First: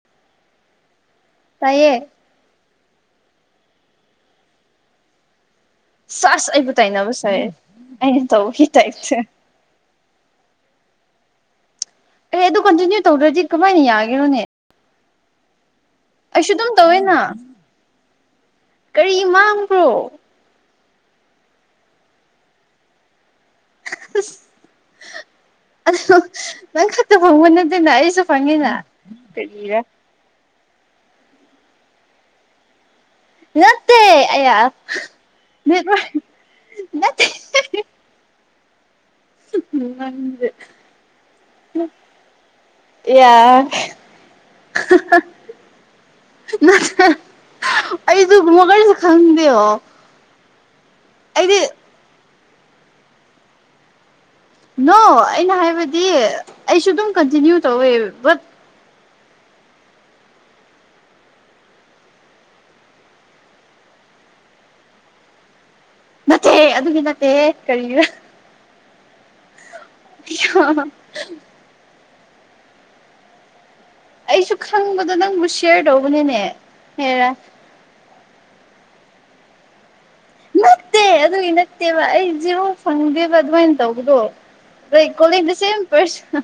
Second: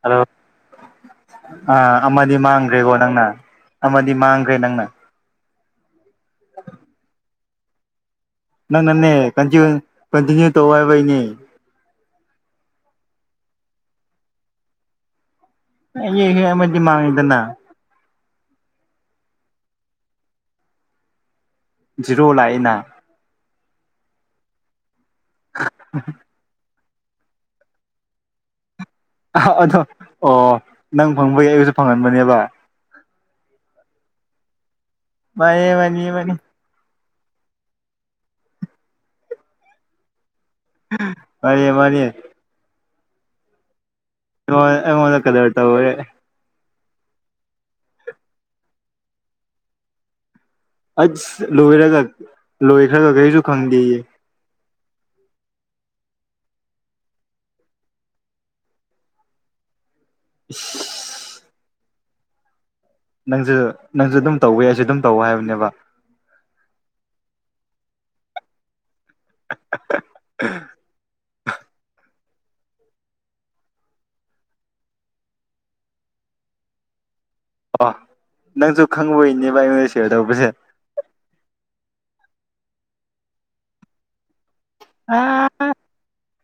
hello ꯇꯥꯏꯌꯦ ꯑꯥ ꯑꯗꯤ ꯃꯥꯡꯒ꯭ꯔꯦꯒꯣ ꯅꯅ ꯑꯃꯗꯤꯗꯤ ꯃꯥꯡꯈ꯭ꯔꯦ ꯅꯪꯅ ꯆꯁ ꯑꯩꯕꯨ ꯇꯥꯏꯅꯕꯁꯔꯦ ꯅꯪ ꯅꯅꯦ ꯀ ꯀꯟꯇꯤꯅꯌꯨ ꯇꯧ ꯍꯥꯏꯏꯕꯅꯤ ꯑꯩ ꯑꯗꯨ ꯀꯟꯇꯤꯅ꯭ꯌꯨ ꯇꯧꯗ꯭ꯔꯗꯤ ꯀꯃꯥꯏꯅ ꯌꯥꯒꯔꯣꯅꯦ ꯑꯩ ꯑꯩꯁꯨ ꯍꯦꯛ ꯑꯗꯨꯝ ꯑꯃꯗꯤ ꯇꯧꯋꯦꯅ ꯃꯥꯡꯉꯤꯗꯅ ꯀꯔꯤ ꯃꯥꯡꯕ꯭ꯔꯣ ꯔꯣ ꯂꯥꯏꯅ ꯑ ꯅꯪ ꯈꯛꯇ ꯐꯪꯕ ꯅꯠꯇꯦꯅ ꯑꯩꯁꯨ ꯐꯪꯉꯤꯅ ꯑꯗꯣ ꯀꯔꯤꯔ ꯑꯣ ꯅꯪ ꯐꯪꯕꯒꯤ ꯑꯩꯁꯨ ꯐꯪꯍꯟꯕꯅꯦꯕ ꯅꯠꯇꯦ ꯑ ꯃꯥꯅꯤ ꯃꯅꯤ ꯃꯅꯤ ꯅꯠꯇꯦ ꯅꯪꯦ ꯃꯔꯤꯦ ꯃꯔꯤꯦ ꯌꯥ ꯑꯩꯉꯣꯟ ꯑꯩꯉꯣꯟꯗ ꯀꯗꯔ ꯇꯧꯔꯦ ꯑꯩꯁꯨ ꯃꯒꯜꯁꯨ ꯈꯪꯗꯦꯌꯣ ꯑꯁ ꯑꯩꯗꯤ ꯂꯣꯏꯔꯒ ꯂꯣꯏꯈ꯭ꯔꯒ ꯀꯔꯤꯁꯨ ꯈꯪꯗꯦꯌꯦ ꯅꯣ ꯑꯩꯅ ꯍꯥꯏꯕꯗꯤ ꯑꯩꯁꯨ ꯑꯗꯨꯝ ꯀꯟꯇꯤꯅ꯭ꯌꯨ ꯇꯧꯋꯦ ꯕꯠ [inaudible] ꯅꯪꯁꯨ ꯅꯪꯁꯨ ꯑꯗꯨꯝ ꯇꯧꯋꯦ ꯑꯩꯁꯨ ꯑꯗꯨꯝ ꯇꯧꯋ ꯍꯥꯏꯕꯅꯦꯕ ꯅꯠꯇꯦ ꯑꯗꯨꯒꯤ ꯅꯠꯇꯦꯍ ꯀꯔꯤꯅ [inaudible] ꯑꯩꯁꯨ ꯈꯪꯕꯗꯣ ꯅꯪꯕꯨ ꯁꯤꯌꯔ ꯇꯧꯕꯅꯤꯅꯦ ꯍꯔ ꯑ ꯅꯪꯁꯨ ꯈꯪꯕꯣꯏꯅꯦꯕ ꯑꯩꯉꯣꯟꯗ ꯁꯤꯌꯔ ꯇꯧꯕꯁꯦ ꯅꯠꯇꯦ ꯑꯗꯨꯒꯤ ꯅꯠꯇꯦꯕ ꯑꯩ ꯖꯤꯔꯣ ꯐꯪꯗꯦꯕ ꯑꯗꯨꯃꯥꯏꯅ ꯇꯧꯕꯗꯣ ꯀꯣꯂꯖ ꯑꯥ ꯁꯦꯝ ꯄꯔꯁ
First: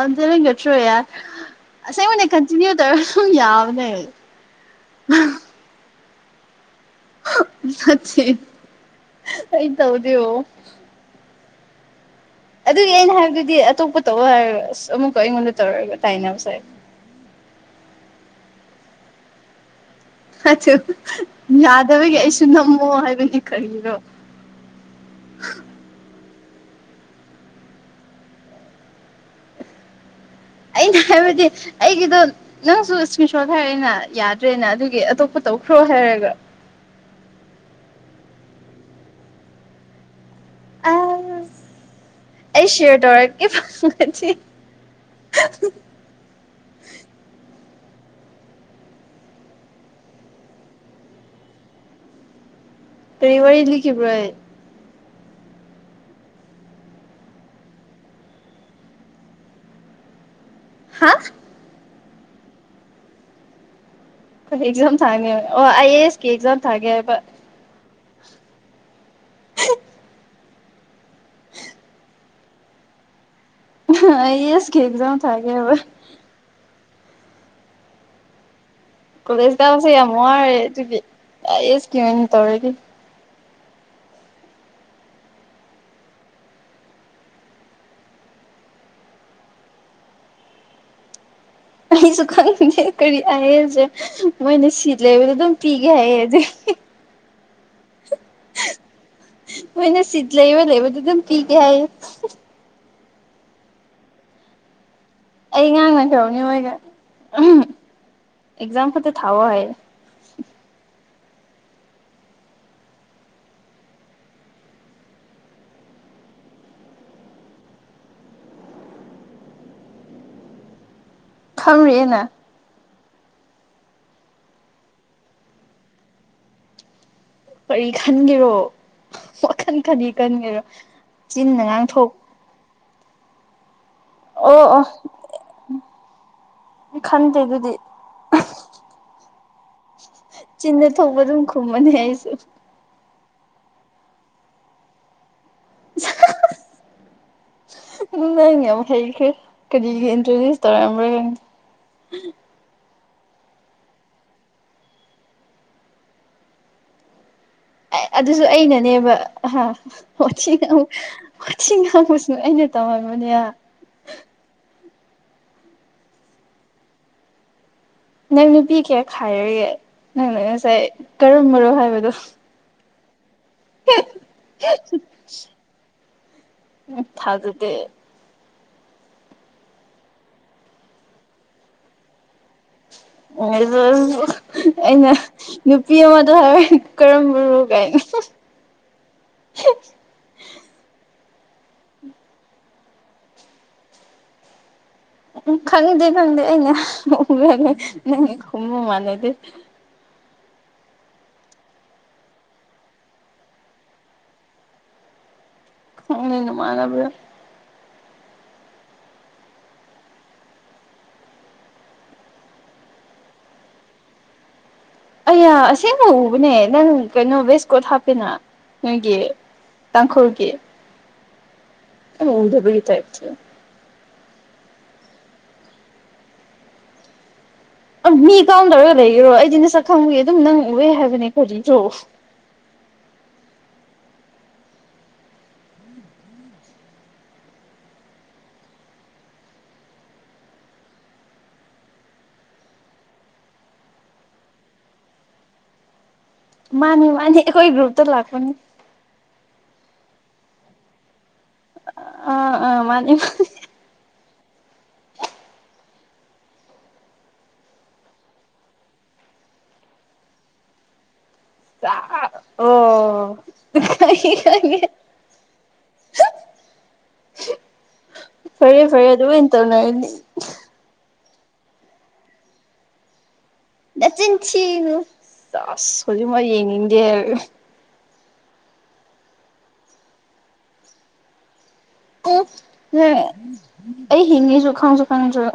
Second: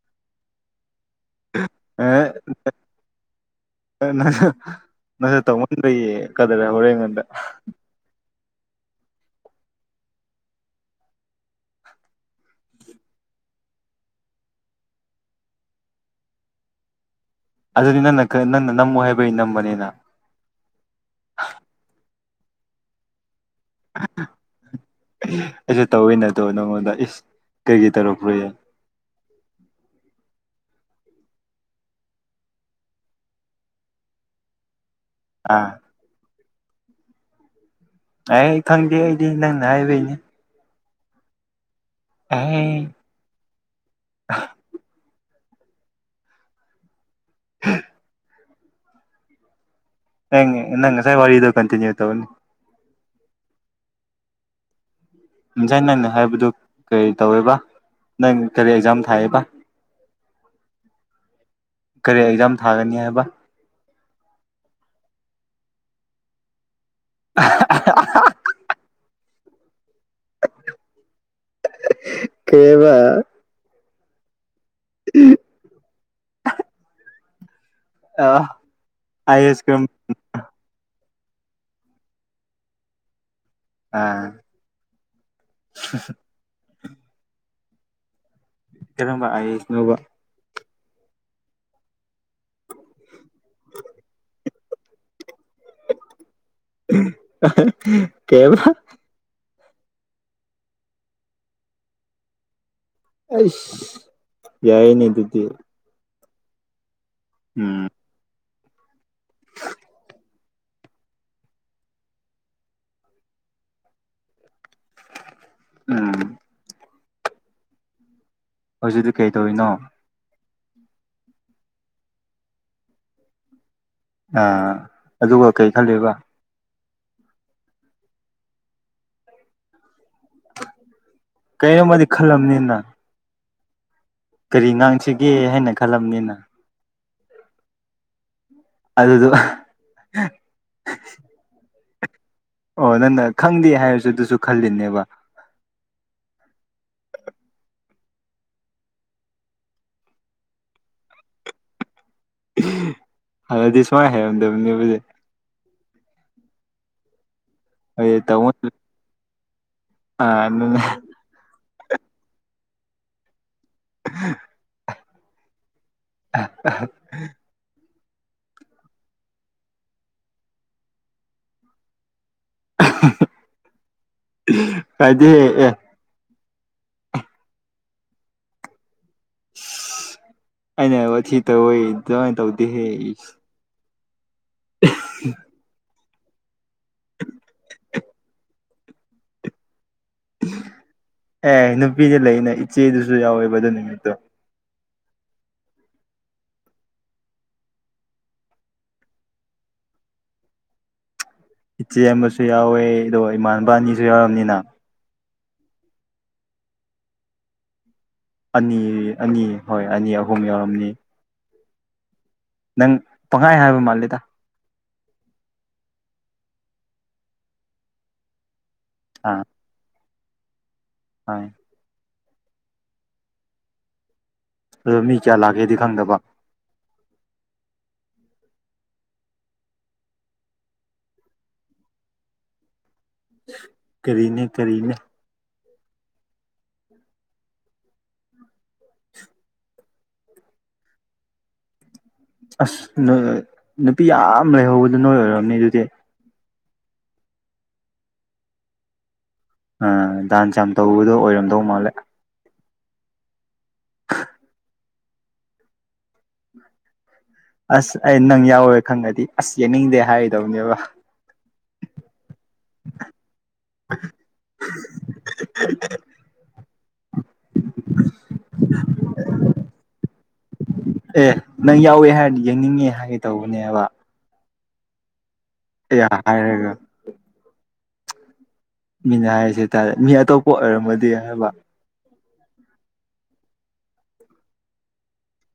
ꯑꯗꯅ ꯀꯠꯇ꯭ꯔꯣ ꯌꯥꯔ ꯑꯁꯦꯡꯕꯅꯦ ꯑꯦ ꯀꯟꯇꯤꯅ꯭ꯌꯨ ꯇꯧꯔ ꯑꯗꯨꯝ ꯌꯥꯕꯅꯦ ꯅ ꯅꯁ ꯇꯧꯉꯅꯤꯌꯦ ꯆ ꯀꯗ꯭ꯔ ꯍꯔ ꯌꯦꯉꯗ ꯑꯩꯗꯥꯎꯗꯦ ꯑꯗꯨꯒꯤ ꯑꯩꯅ ꯍꯥꯏꯕꯗꯨꯗꯤ ꯑꯇꯣꯞꯄ ꯇꯧꯕ ꯍꯥꯏꯔꯒ ꯑꯁ ꯑꯃꯨꯛꯀ ꯑꯩꯉꯣꯟꯗ ꯇꯧꯔꯒ ꯇꯥꯏꯅꯕ ꯁꯥꯏ ꯑꯗꯨꯗꯤ ꯅꯅ ꯅꯅ ꯅꯝꯃꯣ ꯍꯥꯏꯕꯩ ꯅꯝꯕꯅꯤꯅ ꯌꯥꯗꯕꯒꯤ ꯑꯩꯁꯨ ꯅꯝꯃꯣ ꯍꯥꯏꯕꯅꯤ ꯀꯔꯤꯅꯣ ꯑꯩꯁꯨ ꯇꯧꯋꯤ ꯅꯠꯇꯦ ꯗꯣ ꯅꯪꯉꯣꯟꯗ ꯏꯁ ꯀꯩꯒꯤꯩ ꯇꯧꯔꯛꯂꯣꯏ ꯌꯥ ꯑꯩꯩꯅ ꯍꯥꯏꯕꯗꯤ ꯑꯩꯒꯤꯗꯣ ꯅꯪꯁꯨ ꯏꯁꯃꯤꯁꯣꯔ ꯍꯥꯏꯔꯦꯅ ꯌꯥꯗ꯭ꯔꯦꯅ ꯑꯗꯨꯒꯤ ꯑꯇꯣꯞꯄ ꯑꯥ ꯇꯧꯈ꯭ꯔꯣ ꯍꯥꯏꯔꯒ ꯑꯩ ꯑꯩ ꯈꯪꯗꯦ ꯑꯩꯗꯤ ꯅꯪꯅ ꯍꯥꯏꯕꯩꯅꯦ ꯑ ꯑꯩ ꯁꯤꯔꯗꯔ ꯀ ꯐ [inaudible] ꯍꯉ ꯅꯪ ꯁꯥꯏ ꯋꯥꯔꯤꯣ ꯀꯟꯇꯤꯟꯅꯌꯨ ꯇꯧꯅꯤ ꯑꯦ ꯋꯥꯔꯤ ꯂ ꯀ ꯄꯨ꯭ꯔꯥꯏ ꯉꯁꯥꯏ ꯅꯪꯅ ꯍꯥꯏꯕꯗꯨ ꯀꯔꯤ ꯇꯧꯋꯦꯕ ꯅꯪ ꯀꯔꯤ ꯑꯦꯛꯖꯥꯝ ꯊꯥꯏꯑꯦꯕ [inaudible] ꯍꯥ ꯀꯔꯤ ꯑꯦꯛꯖꯥꯝ ꯊꯥꯒꯅꯤ ꯍꯥꯏꯕ ꯑꯩꯣꯏ ꯑꯦꯛꯖꯥꯝ ꯊꯥꯅꯤ ꯑꯣ ꯑꯥꯏ ꯑꯦ ꯑꯦꯁ ꯀ ꯑꯦꯛꯖꯥꯝ ꯊꯥꯒꯦ ꯍꯥꯏꯕ [inaudible] ꯀꯕ ꯑꯁ ꯈꯦꯖꯥꯎ ꯊꯑꯒꯦꯕ ꯑ ꯀꯣꯂꯦꯖ ꯇꯥꯕꯁꯦ ꯌꯥꯝ ꯋꯥꯔꯦ ꯑꯗꯨꯒꯤꯁꯀꯤ ꯑꯣꯏꯅ ꯇꯧꯔꯗꯤ ꯑꯥ ꯀꯔꯝꯕ ꯑꯩ ꯏꯁꯅꯣꯕ ꯑꯩꯁꯨ ꯈꯪꯅꯦ ꯀꯔꯤ ꯑꯍꯁꯦ ꯃꯣꯏꯅ ꯁꯤ ꯂꯩꯕꯗ ꯑꯗꯨꯝ ꯊꯒꯗꯤ ꯀꯩꯕ ꯃꯅ ꯁꯤꯤꯖ ꯂꯩꯕ ꯂꯩꯗꯨ ꯄꯤ ꯀꯦ ꯑ ꯌꯥꯏꯅꯤ ꯑꯩ ꯉꯥꯡ ꯅ ꯇꯧꯅꯤ ꯍꯣꯏꯒ ꯎꯝ ꯑꯦꯛꯖꯥꯝ ꯈꯗꯤ ꯊꯥꯕ ꯍꯥꯏ ꯑꯝ ꯍꯧꯖꯤꯛꯗꯤ ꯀꯩ ꯇꯧꯔꯤꯅꯣ ꯊꯝꯔꯤꯦꯦꯅ ꯑꯥ ꯑꯗꯨꯒ ꯀꯩ ꯈꯜꯂꯤꯕ ꯀꯔꯤ ꯈꯟꯒꯦꯔꯣ ꯋꯥꯜ ꯈꯅꯤ ꯀꯟꯒꯦꯔꯣ ꯆꯤꯟꯅ ꯀꯔꯤꯝꯃꯗꯤ ꯉꯥꯡꯊꯣꯛ ꯈꯜꯂꯝꯅꯤꯅ ꯀꯔꯤ ꯑꯣ ꯑꯣ ꯉꯥꯡꯁꯤꯒꯦ ꯍꯥꯏꯅ ꯈꯜꯂꯝꯅꯤꯅ ꯈꯟꯗꯦ ꯑꯗꯨꯗꯤ ꯑꯗꯨꯗꯣ ꯆꯤꯟꯗ ꯊꯧꯕ ꯑꯗꯨꯝ ꯈꯨꯝꯉ ꯃ ꯑꯣ ꯅꯪꯅ ꯈꯪꯗꯦ ꯍꯥꯏꯔꯁꯨ ꯑꯗꯨꯁꯨ ꯈꯜꯂꯤꯅꯦꯕ ꯅꯪ ꯌꯥꯝ ꯍꯩꯈ꯭ꯔꯦ ꯀꯔꯤꯒꯤ ꯏꯟꯇ꯭ꯔꯣꯗ꯭ꯌꯨꯁ ꯇꯧꯔꯛꯑꯝꯕ꯭ꯔꯥ ꯑꯗꯨꯗꯤ ꯁꯨꯃꯥꯏꯅ ꯍꯥꯏꯔꯝꯗꯕꯅꯦꯕꯁꯦ ꯑꯦ ꯍꯥꯏꯗꯤ ꯑꯗꯨꯁꯨ ꯇꯥꯃꯣ ꯑꯩꯅꯅꯦꯕ ꯑ ꯑꯃꯨ ꯏꯁꯤꯡ ꯍꯥꯡꯕꯁꯨ ꯑꯩꯅ ꯇꯝꯃꯕꯅꯦ [inaudible] [inaudible] ꯅꯪ ꯅꯨꯄꯤ ꯀꯌꯥ ꯈꯥꯏꯔꯒꯦ ꯅꯪꯅ ꯉꯁꯥꯏ ꯀꯔꯝꯕꯣ ꯍꯥꯏꯕꯗꯣ ꯀꯥꯏꯗꯤ ꯍꯦ ꯑꯦ ꯎ ꯊꯗꯦ ꯑꯩꯅ ꯋꯥ ꯇ ꯑꯣꯏꯣꯏ ꯆꯉ ꯇꯧꯗꯦ ꯍꯦ ꯑꯩꯅ ꯄꯄꯤ ꯑꯃꯗ ꯍꯥꯏꯔ ꯀꯔꯝꯕꯣꯒꯥꯏꯅꯣ ꯑꯦ ꯅꯨꯄꯤꯗꯤ ꯂꯩꯅ ꯏꯆꯦꯗꯨꯁꯨ ꯌꯥꯎꯋꯦꯕ ꯑꯗꯨ ꯅꯨꯃꯤꯠꯇꯣ ꯎꯝ ꯈꯪꯗꯦ ꯈꯪꯗꯦ ꯑꯩꯅ ꯎꯨꯝꯃꯦ ꯅꯪ ꯈꯨꯝꯃꯨ ꯃꯥꯟꯅꯗꯦ ꯏꯆꯦ ꯑꯃꯁꯨ ꯌꯥꯎꯋꯦ ꯑꯗꯣ ꯏꯃꯥꯟꯅꯕꯅꯤꯁꯨ ꯌꯥꯎꯔꯕꯝꯅꯤꯅ ꯎꯅ ꯃꯥꯅꯕ ꯑꯅꯤ ꯑꯅꯤ ꯍꯣꯏ ꯑꯅꯤ ꯑꯍꯨꯝ ꯌꯥꯎꯔꯝꯅꯤ ꯅꯪ ꯄꯪꯈꯥꯏ ꯍꯥꯏꯕ ꯃꯥꯜꯂꯦꯗ ꯑꯩ ꯑꯁꯦꯡꯕ ꯎꯕꯅꯦ ꯅꯪ ꯀꯩꯅꯣ ꯕꯦꯁꯀꯣꯠ ꯍꯥꯞꯄꯦꯅ ꯅꯣꯏꯒꯤ ꯇꯥꯡꯈꯨꯜꯒꯤ ꯍ ꯑꯗꯕꯒꯤ ꯇꯥꯏꯞ ꯑꯗꯣ ꯃꯤ ꯀꯌꯥ ꯂꯥꯛꯒꯦꯗꯤ ꯈꯪꯗꯕ ꯃꯤ ꯀꯥꯎꯗꯧꯔꯒ ꯂꯩꯒꯔꯣ ꯑꯩꯗꯤ ꯅꯁꯛ ꯈꯪꯉꯨꯏꯦ ꯑꯗꯨꯝ ꯅꯪ ꯎꯑꯦ ꯍꯥꯏꯕꯅꯦ ꯈꯣꯖꯤꯁꯨ [inaudible] ꯀꯔꯤꯅꯦ ꯀꯔꯤꯅꯦ ꯑꯁ ꯅꯣꯏ ꯅꯨꯄꯤ ꯌꯥꯝ ꯂꯩꯍꯧꯕꯗꯣ ꯅꯣꯏ ꯑꯣꯏꯝꯅꯤ ꯑꯗꯨꯗꯤ ꯃꯥꯅꯤ ꯃꯥꯅꯤ ꯑꯩꯈꯣꯏ ꯒ꯭ꯔꯨꯞꯇ ꯂꯥꯛꯄꯅꯤ ꯑꯥ ꯗꯥꯟꯁ ꯌꯥꯝ ꯇꯧꯕꯗꯣ ꯑꯣꯏꯔꯝꯗꯧ ꯃꯥꯜꯂꯦ ꯑ ꯃꯥꯅꯤ ꯑꯁ ꯑꯩ ꯅꯪ ꯌꯥꯎꯔꯦ ꯈꯪꯉꯗꯤ ꯑꯁ ꯌꯦꯡꯅꯤꯡꯗꯦ ꯍꯥꯏꯔꯤꯗꯧꯅꯦꯕ ꯁꯥ ꯑꯣ ꯐꯔꯦ ꯐꯔꯦ ꯑꯗꯨ ꯑꯣꯏꯅ ꯇꯧꯅꯔꯅꯤ ꯑꯦ ꯅꯪ ꯌꯥꯎꯋꯦ ꯍꯥꯏꯔꯗꯤ ꯌꯦꯡꯅꯤꯡꯉꯦ ꯍꯥꯏꯒꯦ ꯇꯧꯕꯅꯦꯕ ꯑꯦ ꯃꯥ ꯍꯥꯏꯔꯒ ꯌꯦꯅꯤꯗꯦ ꯃꯤꯅ ꯍꯥꯏꯔꯤꯁꯦ ꯍꯥꯏꯇꯥꯔꯦ ꯃꯤ ꯑꯇꯣꯞꯄ ꯑꯣꯏꯔꯝꯃꯗꯤ ꯍꯥꯏꯕ ꯎꯝ ꯑꯩ ꯍꯤꯡꯉꯤꯁꯨ ꯈꯪꯁꯨ ꯈꯪꯉꯁꯨ [inaudible]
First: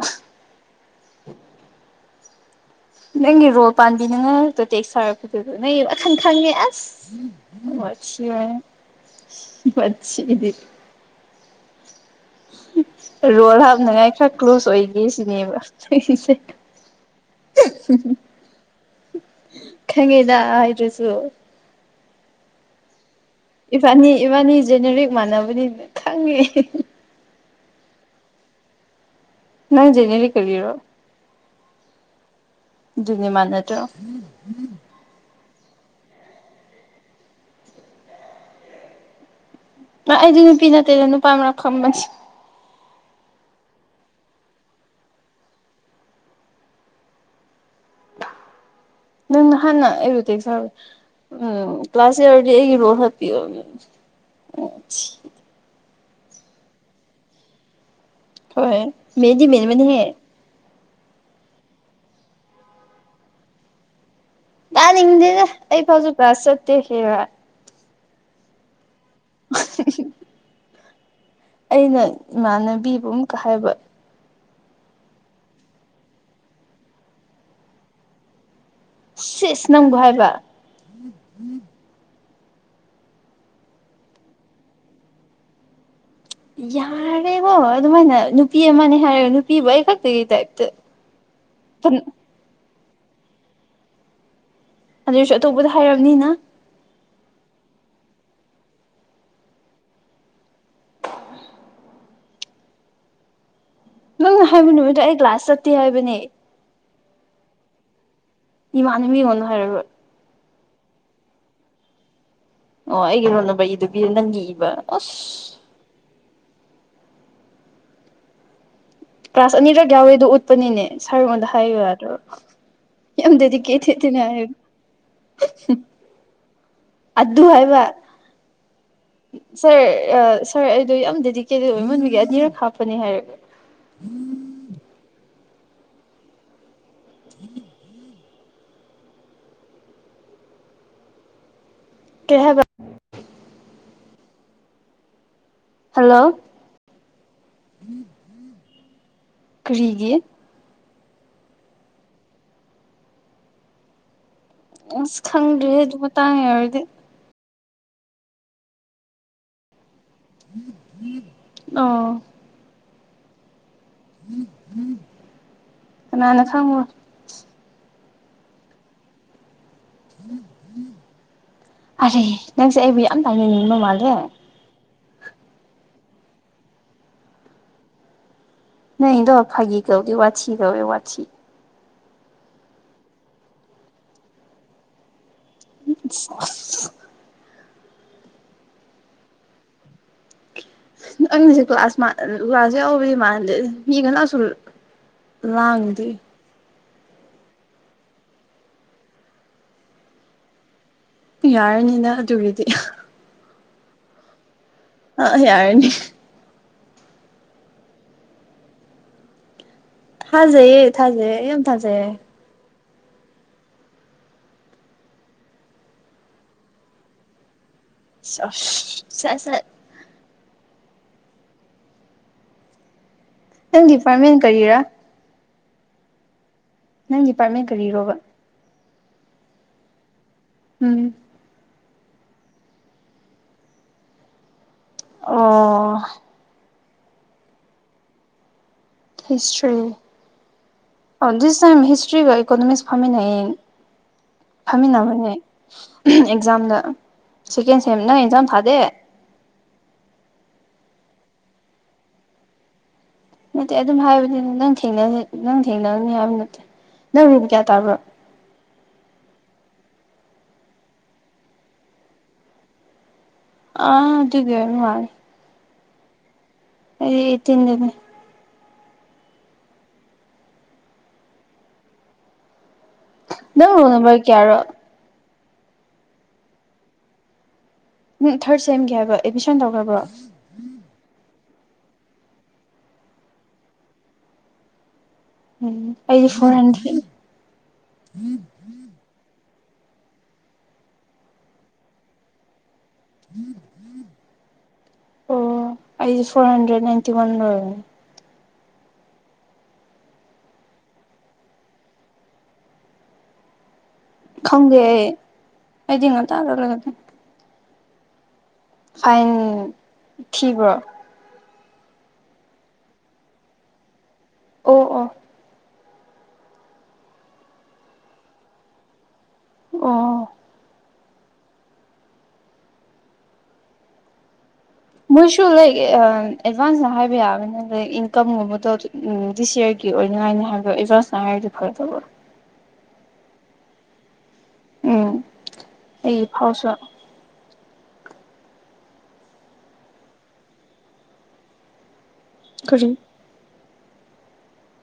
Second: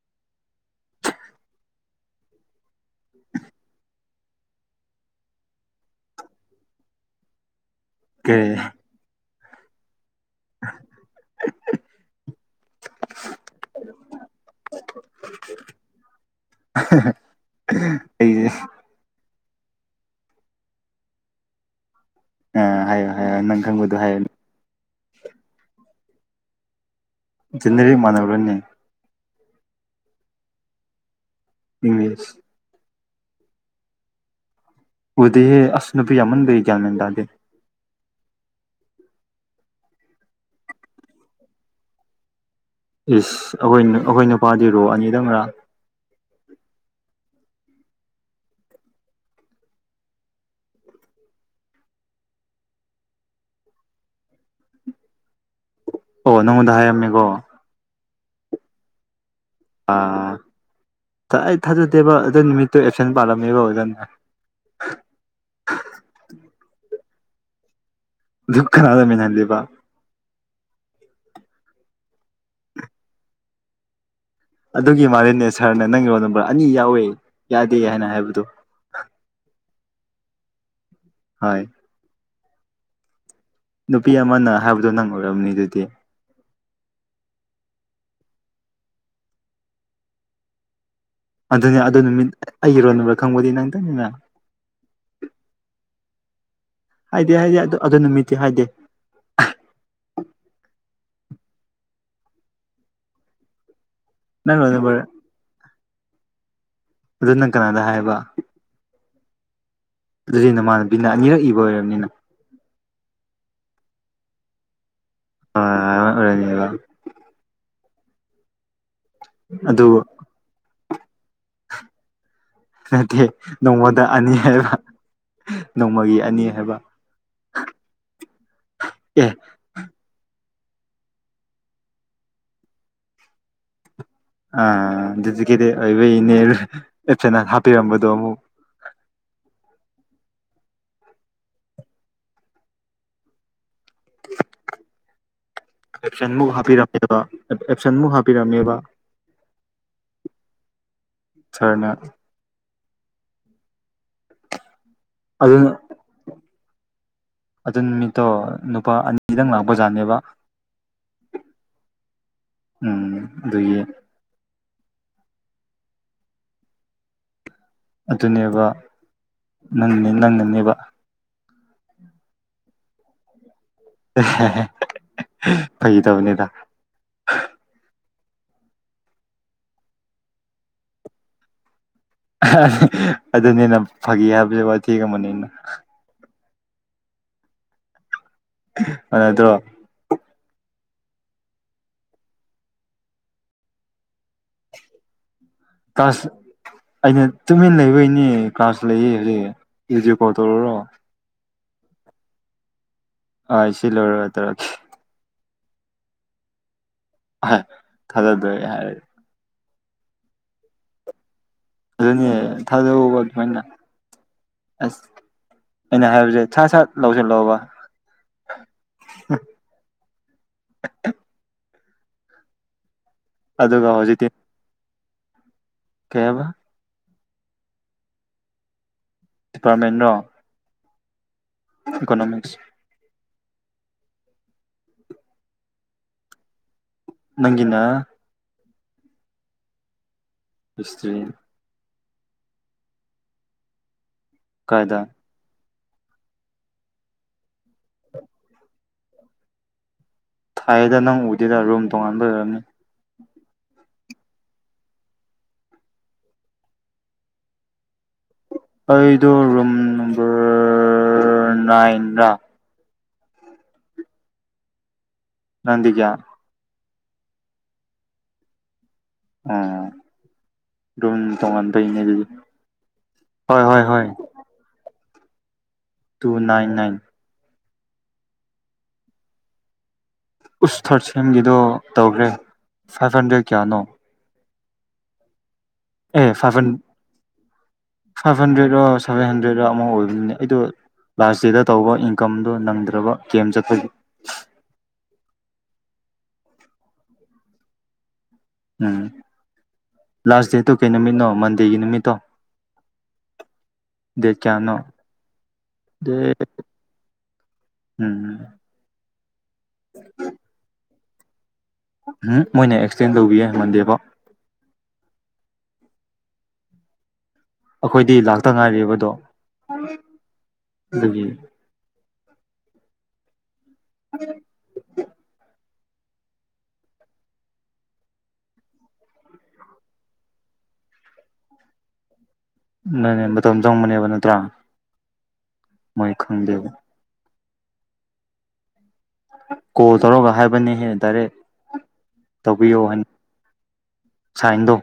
ꯅꯪꯒꯤ ꯔꯣꯜ ꯄꯥꯟꯕꯤꯅꯉ ꯇꯣ ꯇꯦꯛ ꯁꯥꯔꯛꯄꯗꯨꯗ ꯅꯪ ꯋꯥꯈꯟ ꯈꯪꯉꯦ ꯑꯁ ꯄꯁꯤ ꯀꯔꯤ ꯄꯁꯤꯗꯤ ꯔꯣꯜ ꯍꯥꯞꯅꯉꯥꯏ ꯈꯔ ꯀ꯭ꯂꯨꯖ ꯑꯣꯏꯒꯦ ꯁꯤꯅꯦꯕ ꯑꯩꯁꯦ ꯑꯩꯁꯦ ꯈꯪꯉꯦꯗ ꯍꯥꯏꯗꯨꯁꯨ ꯑ ꯍꯥꯏꯌ ꯏꯕꯥꯅꯤ ꯏꯕꯥꯅꯤ ꯖꯦꯅꯔꯤꯛ ꯃꯥꯟꯅꯕꯅꯤꯅ ꯈꯪꯉꯦ ꯟꯅꯔꯤ ꯃꯥꯅꯅꯕ ꯑꯣꯏꯅ ꯅꯪ ꯅꯦꯔꯤ ꯀꯔꯤꯔꯣ ꯏꯪꯁ ꯅꯤ ꯃꯅꯠꯇꯣ ꯑꯗꯨꯗꯤꯦ ꯑꯁꯅꯕꯤꯌꯥꯃꯟꯕꯔꯤ ꯀ꯭ꯌꯥꯃꯗꯗꯗꯤ ꯑꯩꯗꯤ ꯅꯨꯄꯤ ꯅꯠꯇꯦꯗ ꯅꯨꯄꯥ ꯃꯔꯛ ꯈꯝꯕꯁꯦ ꯌꯦꯁ ꯑꯩꯈꯣꯏ ꯑꯩꯈꯣꯏ ꯅꯨꯄꯥꯗꯤ ꯔꯣꯛ ꯑꯅꯤꯗꯪꯔꯥ ꯅꯪ ꯍꯅ ꯏꯔ ꯇꯦ ꯁꯦ ꯎꯝ ꯀ꯭ꯂ꯭ꯂꯥꯁꯦ ꯑꯣꯏꯔ ꯔꯣ ꯍꯥ ꯄꯤ ꯑꯣ ꯅꯪꯉꯣꯟꯗ ꯍꯥꯏꯔꯝꯃꯦꯀꯣ ꯍꯣꯏ ꯃꯗꯤ ꯃꯅꯤ ꯃꯅꯤ ꯍꯦ ꯑꯥ ꯑꯩ ꯊꯥꯖꯗꯦꯕ ꯑꯗꯨ ꯅꯨꯃꯤꯠꯇꯨ ꯑꯦꯞꯁꯦꯟ ꯄꯥꯜꯂꯝꯃꯦꯕ ꯑꯣꯖꯅ ꯀ ꯍꯗꯦꯗ ꯑꯩ ꯐꯁꯨꯨ ꯈꯥꯁꯇ ꯍꯦꯕ ꯗꯨ ꯈꯅꯗꯃꯤ ꯅꯗꯤꯕ ꯑꯩꯅ ꯏꯃꯥꯟꯅꯕꯤꯕꯨ ꯑꯨꯛꯀ ꯍꯥꯏꯕ ꯑꯗꯨꯒꯤ ꯃꯥꯅꯦ ꯁꯥꯔꯅ ꯅꯪꯒꯤ ꯔꯣꯜ ꯅꯝꯕꯔ ꯑꯅꯤ ꯌꯥꯎꯋꯦ ꯌꯥꯗꯦ ꯍꯥꯏꯅ ꯍꯥꯏꯕꯗꯨ ꯁꯤꯁ ꯅꯪꯕꯨꯣ ꯍꯥꯏꯕ ꯍꯣꯏ ꯅꯨꯄꯤ ꯑꯃꯅ ꯍꯥꯏꯕꯗꯣ ꯅꯪ ꯑꯣꯏꯔꯝꯅꯤ ꯑꯗꯨꯗꯤ ꯌꯥꯔꯦ ꯕ ꯑꯗꯨꯃꯥꯏꯅ ꯅꯨꯄꯤ ꯑꯃꯅꯦ ꯍꯥꯏꯔꯦ ꯅꯨꯄꯤꯕꯨ ꯑꯩ ꯈꯛꯇꯒꯤ ꯇꯥꯏꯞꯇ ꯑꯗꯨꯅꯦ ꯑꯗꯨ ꯅꯨꯃꯤꯠ ꯑꯩ ꯏꯔꯣꯟ ꯅꯨꯕ꯭ꯔꯥ ꯈꯪꯕꯗꯤ ꯅꯪꯇꯅꯤꯅ ꯑꯗꯨꯁꯨ ꯑꯇꯣꯞꯄꯗ ꯍꯥꯏꯔꯕꯅꯤꯅ ꯍꯥꯏꯗꯤꯦ ꯍꯥꯏꯗꯤꯦ ꯑꯗꯨ ꯑꯗꯨ ꯅꯨꯃꯤꯠꯇꯤ ꯍꯥꯏꯗꯦ ꯅꯪꯅ ꯅꯪ ꯍꯥꯏꯕ ꯔꯣꯜ ꯅꯨꯃꯤꯠꯇ ꯅꯝꯕꯔ ꯑꯩ ꯀ꯭ꯂꯒ꯭ꯂꯥꯁ ꯆꯠꯇꯦ ꯍꯥꯏꯕꯅꯦ ꯑꯗꯨ ꯅꯪ ꯀꯅꯥꯗ ꯍꯥꯏꯕ ꯏꯃꯥꯟꯕꯤ ꯑꯣꯏꯅꯅ ꯍꯥꯏꯔ ꯍꯧꯖꯤꯅꯅꯕꯤꯅ ꯑꯅꯤꯔꯛ ꯏꯕ ꯑꯣꯏꯔꯕꯅꯤꯅ ꯑꯣ ꯑꯩꯒꯤ ꯅꯣꯟꯅꯕ ꯏꯗꯨꯕꯤ ꯅꯪꯒꯤ ꯏꯕ ꯑꯁ ꯑ ꯀ꯭ꯂꯥꯁ ꯑꯗꯨ ꯑꯅꯤꯔꯛ ꯌꯥꯎꯋꯦꯗꯣ ꯎꯠꯄꯅꯤꯅꯦ ꯁꯥꯔꯉꯣꯟꯗ ꯍꯥꯏꯌꯨꯗ ꯅꯠꯇꯦ ꯅꯣꯡꯃꯗ ꯑꯅꯤ ꯍꯥꯏꯕ ꯅꯣꯡꯃꯒꯤ ꯑꯅꯤ ꯍꯥꯏꯕ ꯑꯗꯨ ꯍꯥꯏꯕ ꯑꯦ ꯁꯦ ꯁꯥꯔ ꯑꯩꯗꯣ ꯌꯥꯝ ꯗꯦꯗꯤꯀꯦꯠ ꯏꯃꯟꯒꯤ ꯑꯅꯤꯔꯛ ꯍꯥꯞꯄꯅꯦ ꯍꯥꯏꯔꯒꯦ ꯑ ꯑꯗꯨꯗꯤ ꯀꯗꯤ ꯑꯣꯏꯕ ꯏꯅꯦ ꯑꯦꯁ ꯍꯥꯞꯄꯤꯔꯝꯕꯗꯣ ꯑꯃꯨꯛ [inaudible] ꯀꯍꯕ ꯍꯜꯂꯣ ꯑꯦꯞꯁꯟ ꯃꯨꯛ ꯍꯥꯞꯄꯤꯔꯝꯃꯦꯕ ꯑꯦꯞꯁꯟꯃꯨꯛ ꯍꯥꯞꯄꯤꯔꯝꯃꯦꯕ ꯀꯔꯤꯒꯤꯦ ꯁꯔꯅ ꯑꯁ ꯈꯪꯗ꯭ꯔꯦ ꯑꯗꯨꯅ ꯑꯗꯨ ꯃꯇꯥꯡ ꯍꯥꯏꯎꯔꯗꯤ ꯑꯗꯨ ꯅꯨꯃꯤꯠꯇꯣ ꯅꯨꯄꯥ ꯑꯅꯤꯗꯪ ꯂꯥꯛꯄꯖꯥꯠꯅꯦꯕ ꯑ ꯎꯝ ꯑꯗꯒꯤ ꯀ ꯅꯅ ꯈꯥꯉ ꯑꯗꯨꯅꯦꯕ ꯅꯪ ꯅꯪꯒꯅꯦꯕ ꯑꯔꯦ ꯅꯪꯁꯦ ꯑꯩꯕꯨ ꯌꯥꯝ ꯇꯥꯏꯅꯤꯡꯅꯤꯡꯕ ꯃꯥꯜꯂꯦ ꯐꯩꯗꯕꯅꯤꯗ ꯅꯗ ꯐꯥꯒꯤ ꯀꯧꯗ ꯋꯥ ꯀꯧꯋꯦ ꯋꯥ ꯑꯗꯨꯅꯤꯅ ꯐꯥꯒꯤ ꯍꯥꯏꯕ ꯋꯥ ꯊꯤ ꯀꯃꯅꯤꯅ ꯑꯁ ꯑꯗꯨ ꯅꯠꯇ꯭ꯔꯣ ꯅꯪꯒꯤꯁꯦ ꯀ꯭ꯂꯥꯁ ꯀ꯭ꯂꯥꯁ ꯌꯥꯎꯕꯗꯤ ꯃꯥꯟꯗꯦ ꯃꯤ ꯂꯥꯡꯗꯤ ꯀ꯭ꯂꯥꯁ ꯑꯩꯅ ꯇꯨꯃꯤꯟ ꯂꯩꯕꯩꯅꯦ ꯀ꯭ꯂꯥꯁ ꯂꯩꯌꯦ ꯍꯧꯖꯤꯛ ꯔꯗꯤꯑꯣ ꯀꯣꯜ ꯇꯧꯔꯔꯣ ꯌꯥꯔꯅꯤꯅ ꯑꯗꯨꯒꯤꯗꯤ ꯍꯣꯏ ꯁꯤ ꯂꯧꯣꯏꯔꯨꯔ ꯇꯧꯔꯒꯦ ꯑ ꯌꯥꯔꯅꯤ ꯊꯥꯒꯠꯗꯦ ꯍꯥꯏꯔ ꯍꯖꯦ ꯌꯦ ꯊꯖꯦ ꯑꯗꯨꯅꯦ ꯊꯥꯗꯕ ꯑꯗꯨꯃꯥꯏꯅ ꯑꯁ ꯑꯩꯅ ꯍꯥꯏꯕꯁꯦ ꯁꯥ ꯁꯥ ꯂꯧꯁꯜꯂꯣꯑꯣꯕ ꯑꯁ [unintelligible] [unintelligible] [inaudible] ꯅꯪ ꯑꯗꯨꯒ ꯗꯤꯄꯥꯔꯃꯦꯟ ꯀꯔꯤꯔꯥ ꯀꯦꯕ ꯅꯪ ꯗꯤꯄꯥꯔꯠꯃꯦꯟ ꯀꯔꯤꯔꯣꯕ ꯄꯥꯔꯃꯦꯟꯣ ꯎꯝ ꯏꯀꯣꯅꯣꯃꯤꯛꯁ ꯑꯣ ꯅꯪꯒꯤꯅꯥ ꯍꯤꯁꯇ꯭ꯔꯤ ꯭ꯔꯤꯒ ꯏꯀꯣꯅꯣꯃꯤꯛꯁ ꯐꯝꯃꯤꯟꯅꯩꯌꯦ ꯀꯥꯏꯗ ꯐꯝꯃꯤꯟꯅꯕꯅꯦ ꯑꯦꯛꯖꯥꯝꯗ ꯁꯦꯀꯦꯟ ꯁꯦꯝ ꯅꯪ ꯑꯦꯛꯖꯥꯝ ꯐꯥꯗꯦ ꯊꯥꯏꯗ ꯅꯪ ꯎꯗꯦꯗ ꯔꯨꯝ ꯇꯣꯉꯥꯟꯕ ꯂꯩ ꯑꯣꯏꯔꯝꯅꯤ ꯅꯠꯇꯦ ꯑꯗꯨꯝ ꯍꯥꯏꯕꯅꯤꯅ ꯅꯪ ꯊꯦꯡꯅ ꯅꯪ ꯊꯦꯡꯅꯒꯅꯤ ꯍꯥꯏꯕ ꯅꯠꯇꯦ ꯅꯪ ꯔꯨꯝꯝ ꯀꯌꯥ ꯇꯥꯕ꯭ꯔꯣ ꯑꯩꯗꯣ ꯔꯨꯝ ꯅꯝꯕꯔ ꯅꯥꯏꯟꯗ ꯑꯥ ꯑꯗꯨ ꯑꯗꯨꯗ ꯃꯥ ꯅꯗꯤꯀ ꯑꯩ ꯇꯤꯟꯗꯃꯦ ꯑꯣ ꯑꯗꯨꯝ ꯇꯣꯉꯥꯟ ꯐꯩꯅꯦ ꯑꯗꯨꯗꯤ ꯍꯣꯏ ꯅ ꯍꯣꯏ ꯂꯣꯅ ꯍꯣꯏ ꯄ ꯀꯦꯔꯣ ꯇꯨ ꯅꯥꯏꯟ ꯅꯥꯏꯟ ꯎꯝ ꯊꯥꯔꯠ ꯁꯦꯝꯒꯦ ꯍꯥꯏꯕ ꯑꯦꯗꯃꯤꯁꯟ ꯇꯧꯈ꯭ꯔꯕ꯭ꯔꯣ ꯎꯁ ꯊꯥꯔꯠ ꯁꯦꯝꯒꯤꯗꯣ ꯇꯧꯈ꯭ꯔꯦ ꯐꯥꯏꯚ ꯍꯟꯗ꯭ꯔꯦꯠ ꯀꯌꯥꯅꯣ ꯎꯝ ꯑꯩꯗꯤ ꯑꯦ ꯐꯣꯔ ꯐꯥꯏꯚ ꯍꯟ ꯍꯟꯗ꯭ꯔꯦꯠ ꯐꯥꯏꯚ ꯍꯟꯗ꯭ꯔꯦꯠ ꯑꯣ ꯁꯚꯦꯟ ꯍꯟ꯭ꯔꯦ ꯂꯥꯁ ꯗꯦꯗ ꯇꯧꯕ ꯏꯝ ꯅ ꯐ꯭ꯔꯕ ꯒꯦꯝ ꯆꯠꯊꯒꯤ ꯑꯣ ꯑꯩꯁꯦ ꯐꯣꯔ ꯍꯟꯗ꯭ꯔꯦꯗ ꯅꯥꯏꯟꯇꯤ ꯋꯥꯟ ꯂꯣꯏꯔꯅꯦ ꯎꯝ ꯂꯥꯁ ꯗꯦꯠꯇꯣ ꯀꯩ ꯅꯨꯃꯤꯠꯅꯣ ꯃꯟꯗꯦꯒꯤ ꯅꯨꯃꯤꯠꯇꯣ ꯗꯦ ꯆꯥꯅꯣ ꯈꯪꯗꯦ ꯑꯩ ꯑꯩꯗꯤ ꯉꯟꯇꯥ ꯆꯠꯂꯒꯅꯦ ꯎꯝ ꯐꯥꯏꯟ ꯊꯤꯕ꯭ꯔꯣ ꯎꯝ ꯃꯣꯏꯅ ꯑꯦꯛꯁꯇꯦꯟ ꯇꯧꯕꯤꯌꯦꯦ ꯃꯟꯗꯦꯐꯥꯎ ꯑꯣ ꯑꯣ ꯑꯩꯈꯣꯏꯗꯤ ꯂꯥꯛꯇ ꯉꯥꯏꯦꯔꯤꯕꯗꯣ ꯑ ꯂꯩ ꯑ ꯃꯣꯏꯁꯨ ꯂꯥꯏꯛ ꯑꯦꯗꯚꯥꯟꯁꯅ ꯍꯥꯏꯕ ꯌꯥꯕꯅꯤꯅ ꯂꯥꯏꯛ ꯏꯟꯀꯝꯒꯨꯝꯕꯗꯣ ꯎ ꯗꯤꯁ ꯌꯔꯒꯤ ꯀ ꯑꯣꯏ ꯑꯣꯏꯅꯉꯥꯏꯅꯤ ꯍꯥꯏꯕ ꯏꯖꯖꯅ ꯍꯥꯏꯔꯔꯤꯗꯤ ꯐꯔ ꯇꯕ ꯅꯅꯦ ꯃꯇꯝ ꯆꯪꯕꯅꯦꯕ ꯅꯠꯇ꯭ꯔꯥ ꯎꯝ ꯃꯣꯏ ꯑꯩ ꯐꯥꯎꯁꯨ ꯈꯪꯗꯦꯕ ꯀꯣꯜ ꯇꯧꯔꯒ ꯍꯥꯏꯕꯅꯤꯍꯦ ꯗꯥꯏꯔꯦꯛ ꯇꯕꯨꯣ ꯀꯔꯤ ꯁꯥ ꯏꯣ